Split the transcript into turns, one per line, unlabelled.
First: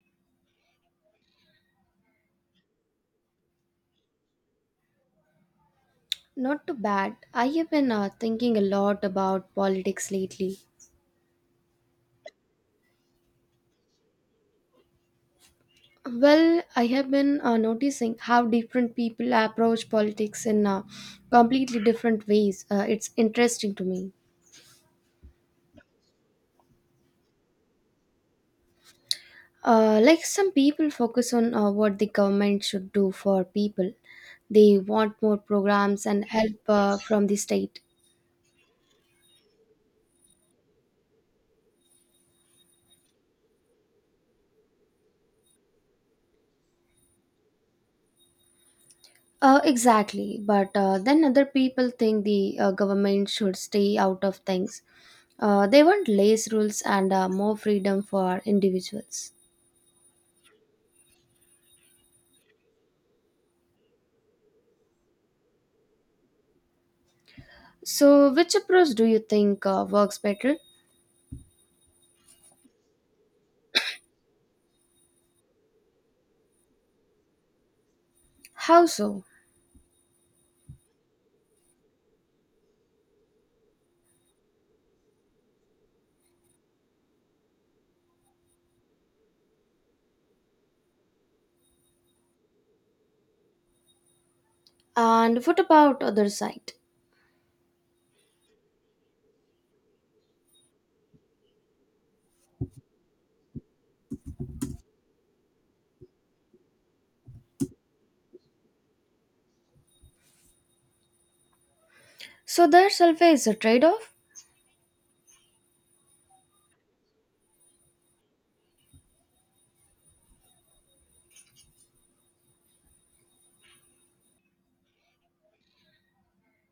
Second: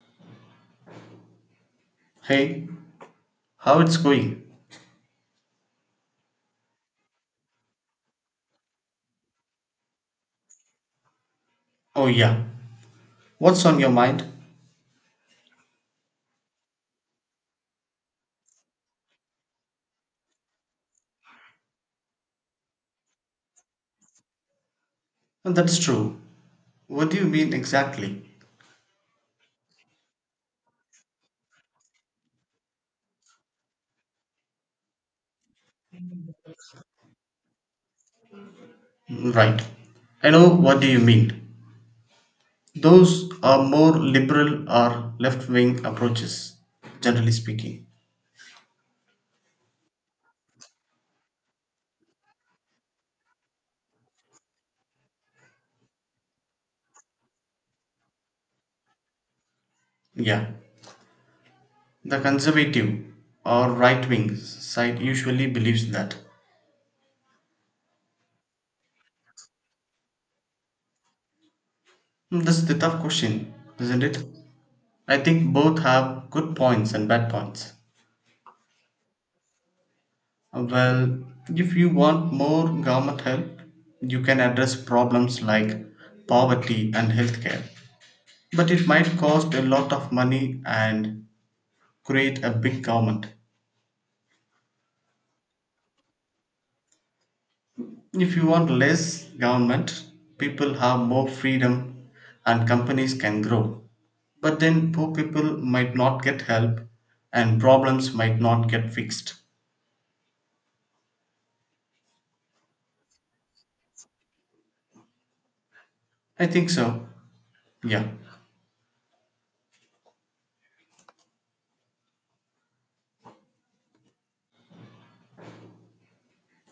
Hey, how it's going?
Not too bad. I have been thinking a lot about politics lately.
Oh yeah. What's on your mind?
Well, I have been noticing how different people approach politics in completely different ways. It's interesting to me.
That's true. What do you mean exactly?
Like some people focus on what the government should do for people, they want more programs and help from the state.
Mm, right. I know what do you mean. Those are more liberal or left-wing approaches, generally speaking.
Exactly, but then other people think the government should stay out of things. They want less rules and more freedom for individuals.
Yeah. The conservative or right-wing side usually believes that.
So, which approach do you think works better?
This is the tough question, isn't it? I think both have good points and bad points.
How so?
Well, if you want more government help, you can address problems like poverty and healthcare. But it might cost a lot of money and create a big government.
And what about other side?
If you want less government, people have more freedom and companies can grow. But then poor people might not get help and problems might not get fixed.
So, there's always a trade-off.
I think so. Yeah.